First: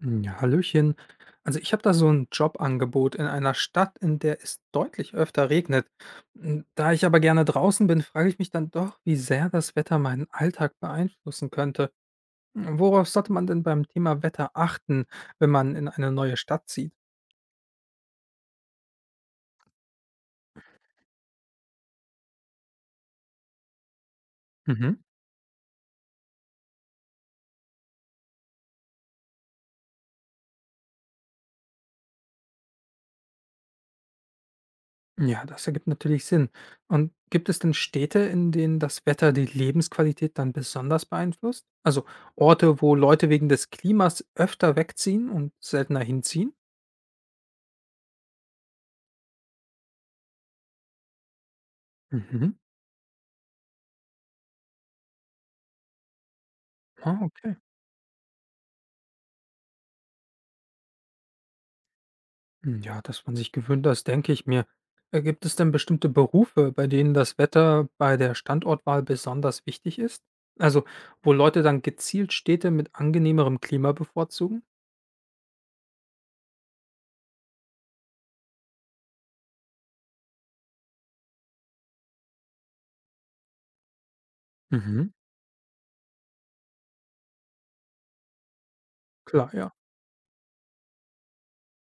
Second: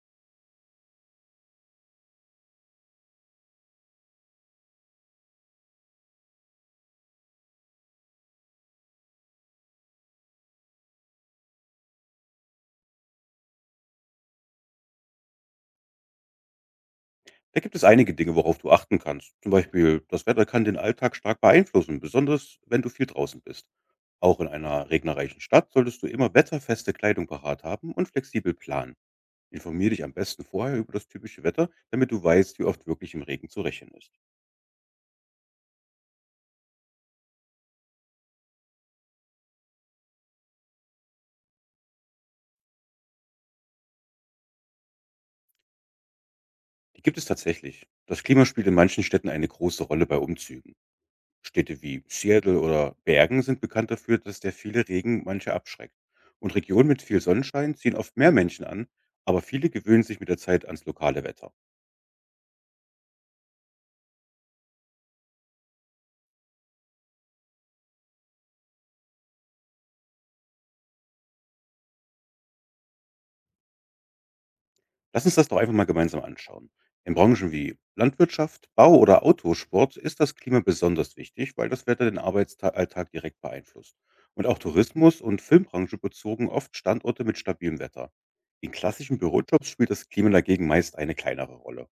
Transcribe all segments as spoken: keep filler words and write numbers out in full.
Hm, Ja, hallöchen. Also ich habe da so ein Jobangebot in einer Stadt, in der es deutlich öfter regnet. M, Da ich aber gerne draußen bin, frage ich mich dann doch, wie sehr das Wetter meinen Alltag beeinflussen könnte. M, Worauf sollte man denn beim Thema Wetter achten, wenn man in eine neue Stadt zieht? Da gibt es einige Dinge, worauf du achten kannst. Zum Beispiel, das Wetter kann den Alltag stark beeinflussen, besonders wenn du viel draußen bist. Auch in einer Mhm. regnerreichen Stadt solltest du immer wetterfeste Kleidung parat haben und flexibel planen. Informier dich am besten vorher über das typische Wetter, damit du weißt, wie oft wirklich im Regen zu rechnen ist. Ja, das ergibt natürlich Sinn. Und gibt es denn Städte, in denen das Wetter die Lebensqualität dann besonders beeinflusst? Also Orte, wo Leute wegen des Klimas öfter wegziehen und seltener hinziehen? Die gibt es tatsächlich. Das Klima spielt in manchen Städten eine große Rolle bei Umzügen. Städte wie Mhm. Seattle oder Bergen sind bekannt dafür, dass der viele Regen manche abschreckt. Und Regionen mit Ah, viel okay. Sonnenschein ziehen oft mehr Menschen an, aber viele gewöhnen sich mit der Zeit ans lokale Wetter. Hm, ja, dass man sich gewöhnt, das denke ich mir. Äh, gibt es denn bestimmte Berufe, bei denen das Wetter bei der Standortwahl besonders wichtig ist? Also, wo Leute dann gezielt Städte mit angenehmerem Klima bevorzugen? Lass uns das doch einfach mal gemeinsam anschauen. In Branchen wie Landwirtschaft, Bau oder Autosport ist das Klima besonders wichtig, weil das Wetter den Arbeitsalltag direkt beeinflusst. Und auch Mhm. Tourismus und Filmbranche bezogen oft Standorte mit stabilem Wetter. In klassischen Klar, Bürojobs ja. spielt das Klima dagegen meist eine kleinere Rolle.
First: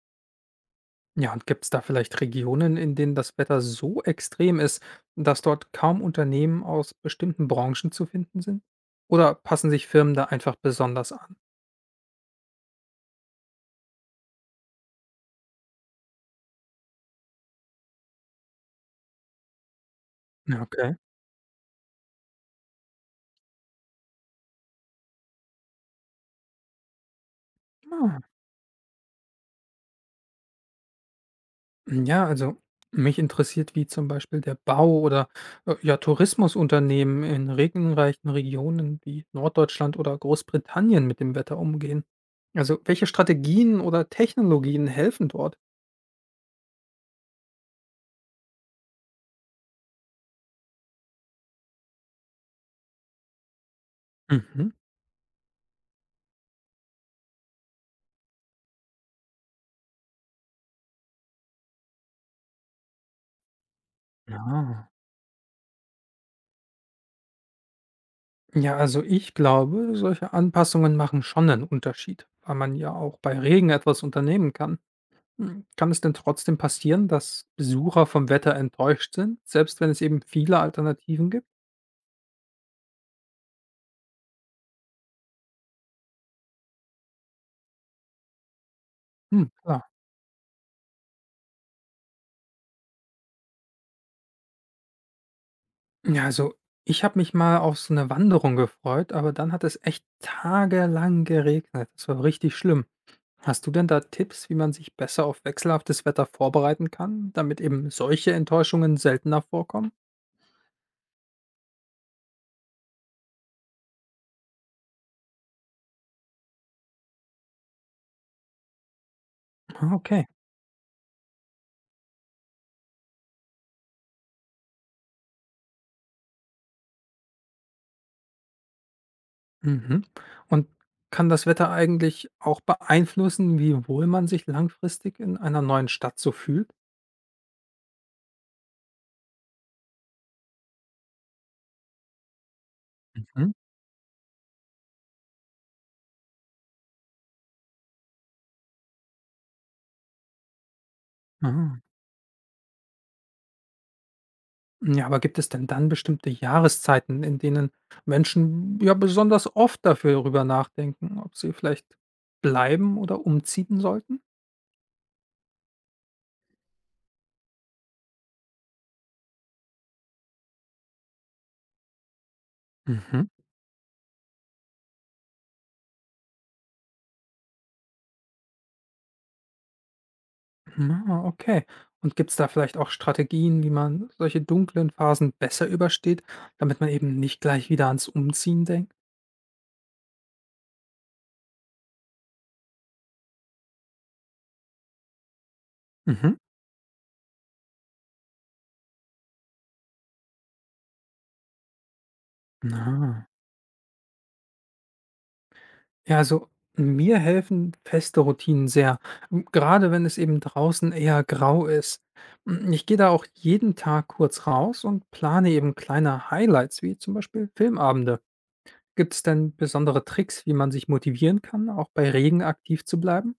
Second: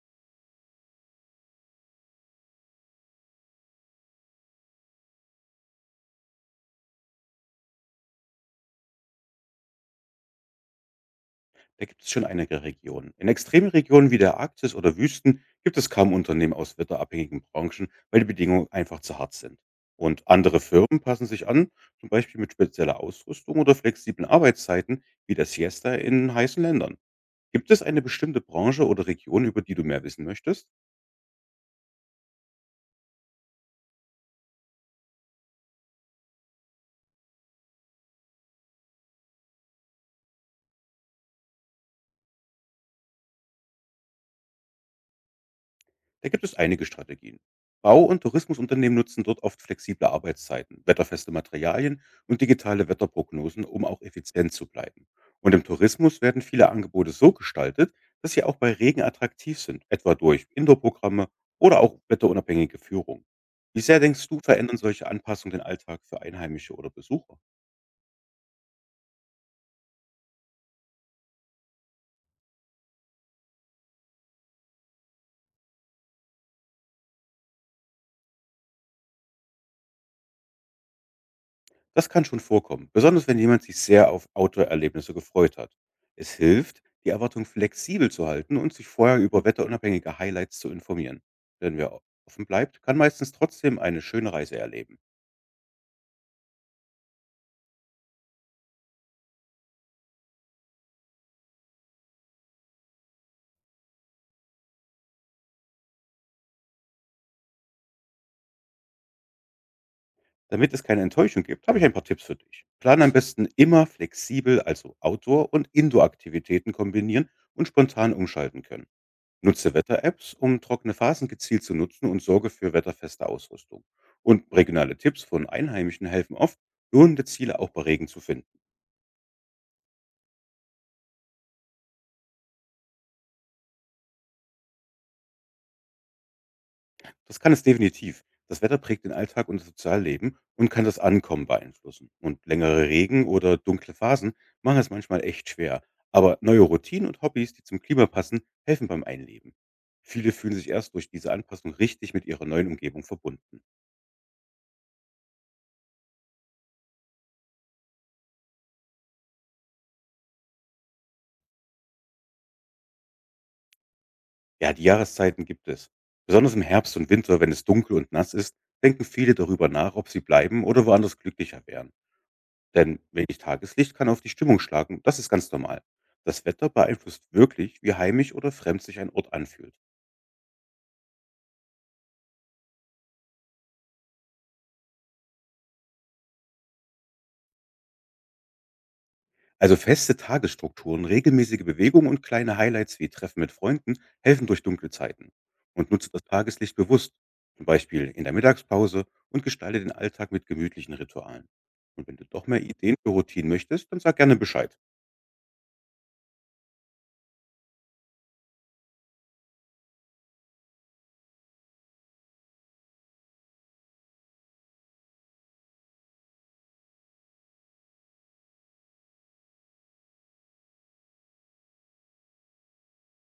Ja, und gibt es da vielleicht Regionen, in denen das Wetter so extrem ist, dass dort kaum Unternehmen aus bestimmten Branchen zu finden sind? Oder passen sich Firmen da einfach besonders an? Da gibt es schon einige Regionen. In extremen Regionen wie der Arktis oder Wüsten gibt es kaum Unternehmen aus wetterabhängigen Branchen, weil die Bedingungen einfach zu hart sind. Und andere Ja, okay. Firmen passen sich an, zum Beispiel mit spezieller Ausrüstung oder flexiblen Arbeitszeiten wie der Siesta in heißen Ländern. Gibt es eine Ah, bestimmte Branche oder Region, über die du mehr wissen möchtest? Hm, ja, also mich interessiert, wie zum Beispiel der Bau oder äh, ja, Tourismusunternehmen in regenreichen Regionen wie Norddeutschland oder Großbritannien mit dem Wetter umgehen. Also welche Strategien oder Technologien helfen dort? Da gibt es einige Strategien. Bau- und Tourismusunternehmen nutzen dort oft flexible Arbeitszeiten, wetterfeste Materialien und digitale Wetterprognosen, um auch effizient zu Mhm. bleiben. Und im Tourismus werden viele Angebote so gestaltet, dass sie auch bei Regen attraktiv sind, etwa durch Indoor-Programme oder auch wetterunabhängige Führung. Wie sehr denkst du, verändern Ja. solche Anpassungen den Alltag für Einheimische oder Besucher? Ja, also ich glaube, solche Anpassungen machen schon einen Unterschied, weil man ja auch bei Regen etwas unternehmen kann. Hm, Kann es denn trotzdem passieren, dass Besucher vom Wetter enttäuscht sind, selbst wenn es eben viele Alternativen gibt? Das kann schon vorkommen, besonders wenn jemand sich sehr auf Outdoor-Erlebnisse gefreut hat. Es hilft, die Erwartung flexibel zu halten und sich vorher Hm. über Klar. wetterunabhängige Highlights zu informieren. Denn wer offen bleibt, kann meistens trotzdem eine schöne Reise erleben. Ja, also ich habe mich mal auf so eine Wanderung gefreut, aber dann hat es echt tagelang geregnet. Das war richtig schlimm. Hast du denn da Tipps, wie man sich besser auf wechselhaftes Wetter vorbereiten kann, damit eben solche Enttäuschungen seltener vorkommen? Damit es keine Enttäuschung gibt, habe ich ein paar Tipps für dich. Plan am besten immer flexibel, also Outdoor- und Indoor-Aktivitäten kombinieren und spontan umschalten können. Nutze Ah, okay. Wetter-Apps, um trockene Phasen gezielt zu nutzen und sorge für wetterfeste Ausrüstung. Und regionale Tipps von Einheimischen helfen oft, lohnende Ziele auch bei Regen zu finden. Mhm. Und kann das Wetter eigentlich auch beeinflussen, wie wohl man sich langfristig in einer neuen Stadt so fühlt? Das kann es definitiv. Das Wetter prägt den Alltag und das Sozialleben und kann das Ankommen beeinflussen. Und längere Regen Mhm. oder dunkle Phasen machen es manchmal echt schwer. Aber neue Routinen und Hobbys, die zum Klima passen, helfen beim Einleben. Viele fühlen sich erst durch diese Anpassung Ah. richtig mit ihrer neuen Umgebung verbunden. Ja, aber gibt es denn dann bestimmte Jahreszeiten, in denen Menschen ja besonders oft dafür darüber nachdenken, ob sie vielleicht bleiben oder umziehen sollten? Ja, die Jahreszeiten gibt es. Besonders im Herbst und Winter, wenn es dunkel und nass ist, denken viele darüber nach, ob sie bleiben oder woanders glücklicher wären. Denn Mhm. wenig Tageslicht kann auf die Stimmung schlagen, das ist ganz normal. Das Wetter beeinflusst wirklich, wie heimisch oder fremd sich ein Ort anfühlt. Ah, okay. Und gibt es da vielleicht auch Strategien, wie man solche dunklen Phasen besser übersteht, damit man eben nicht gleich wieder ans Umziehen denkt? Also feste Tagesstrukturen, regelmäßige Bewegung und kleine Highlights wie Treffen mit Freunden helfen durch dunkle Zeiten. Und nutze das Mhm. Tageslicht bewusst, zum Beispiel in der Mittagspause und gestalte den Alltag mit gemütlichen Ritualen. Und wenn du doch mehr Ideen für Ah. Routinen möchtest, dann sag gerne Bescheid. Ja, also mir helfen feste Routinen sehr, m- gerade wenn es eben draußen eher grau ist. M, Ich gehe da auch jeden Tag kurz raus und plane eben kleine Highlights, wie zum Beispiel Filmabende. Gibt es denn besondere Tricks, wie man sich motivieren kann, auch bei Regen aktiv zu bleiben?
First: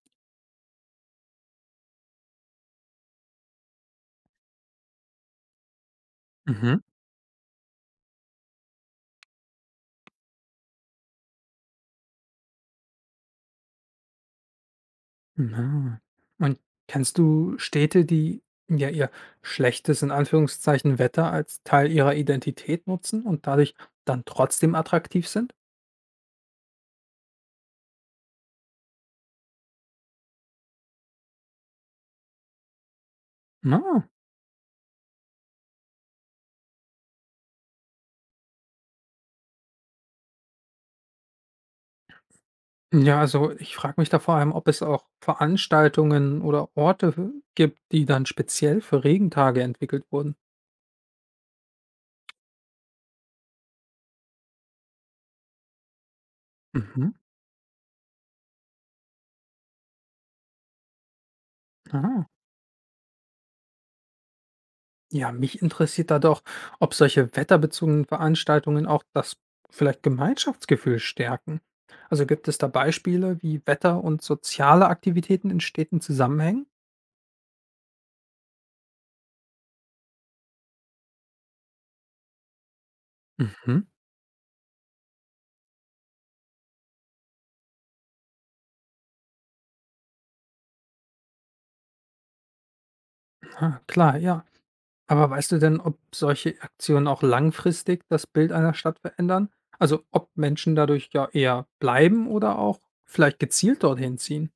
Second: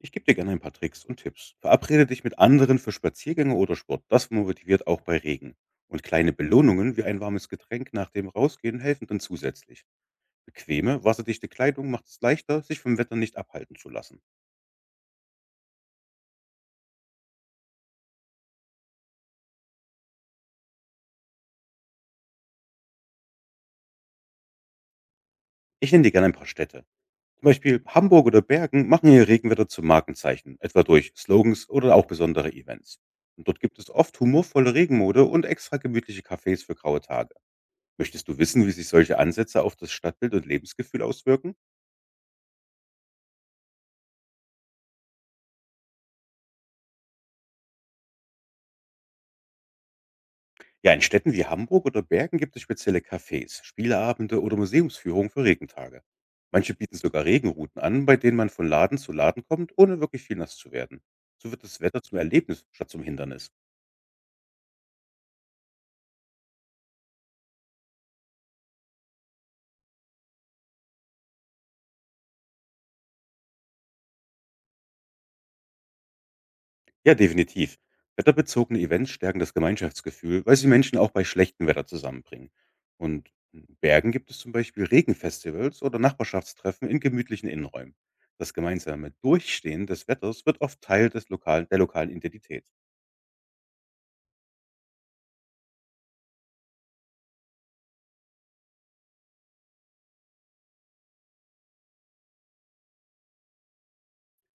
Ich gebe dir gerne ein paar Tricks und Tipps. Verabrede dich mit anderen für Spaziergänge oder Sport. Das motiviert auch bei Regen. Und kleine Mhm. Belohnungen wie ein warmes Getränk nach dem Rausgehen helfen dann zusätzlich. Bequeme, wasserdichte Kleidung macht es leichter, sich vom Wetter nicht abhalten zu lassen. Na. Und kennst du Städte, die ja ihr schlechtes in Anführungszeichen Wetter als Teil ihrer Identität nutzen und dadurch dann trotzdem attraktiv sind? Ich nenne dir gerne ein paar Städte. Zum Beispiel Hamburg oder Bergen machen ihr Regenwetter zum Markenzeichen, etwa durch Slogans oder auch besondere Events. Und dort gibt es Na. oft humorvolle Regenmode und extra gemütliche Cafés für graue Tage. Möchtest du wissen, wie sich solche Ansätze auf das Stadtbild und Lebensgefühl auswirken? Ja, also ich frage mich da vor allem, ob es auch Veranstaltungen oder Orte gibt, die dann speziell für Regentage entwickelt wurden. Ja, in Städten wie Hamburg oder Bergen gibt es spezielle Cafés, Spieleabende oder Museumsführungen für Regentage. Manche bieten Mhm. sogar Regenrouten an, bei denen man von Laden zu Laden kommt, ohne wirklich viel nass zu werden. So wird das Wetter zum Ah. Erlebnis statt zum Hindernis. Ja, mich interessiert da doch, ob solche wetterbezogenen Veranstaltungen auch das vielleicht Gemeinschaftsgefühl stärken. Also gibt es da Beispiele, wie Wetter und soziale Aktivitäten in Städten zusammenhängen? Ja, definitiv. Wetterbezogene Events stärken das Gemeinschaftsgefühl, weil sie Menschen auch bei schlechtem Wetter zusammenbringen. Und in Mhm. Bergen gibt es zum Beispiel Regenfestivals oder Nachbarschaftstreffen in gemütlichen Innenräumen. Das gemeinsame Durchstehen des Wetters wird oft Teil des lokalen, der lokalen Identität. Ah, klar, ja. Aber weißt du denn, ob solche Aktionen auch langfristig das Bild einer Stadt verändern? Also ob Menschen dadurch ja eher bleiben oder auch vielleicht gezielt dorthin ziehen?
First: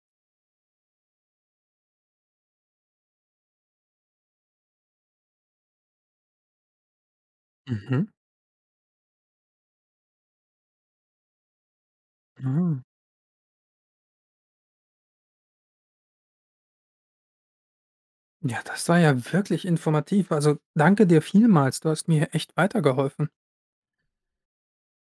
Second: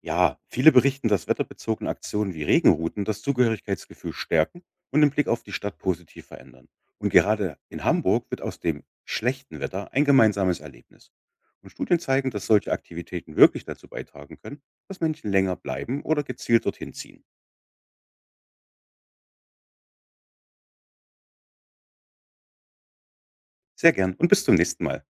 Ja, viele berichten, dass wetterbezogene Aktionen wie Regenrouten das Zugehörigkeitsgefühl stärken und den Blick auf die Stadt positiv verändern. Und gerade in Mhm. Hamburg wird aus dem schlechten Wetter ein gemeinsames Erlebnis. Und Studien zeigen, dass solche Ah. Aktivitäten wirklich dazu beitragen können, dass Menschen länger bleiben oder gezielt dorthin ziehen. Ja, das war ja wirklich informativ. Also danke dir vielmals. Du hast mir hier echt weitergeholfen. Sehr gern und bis zum nächsten Mal.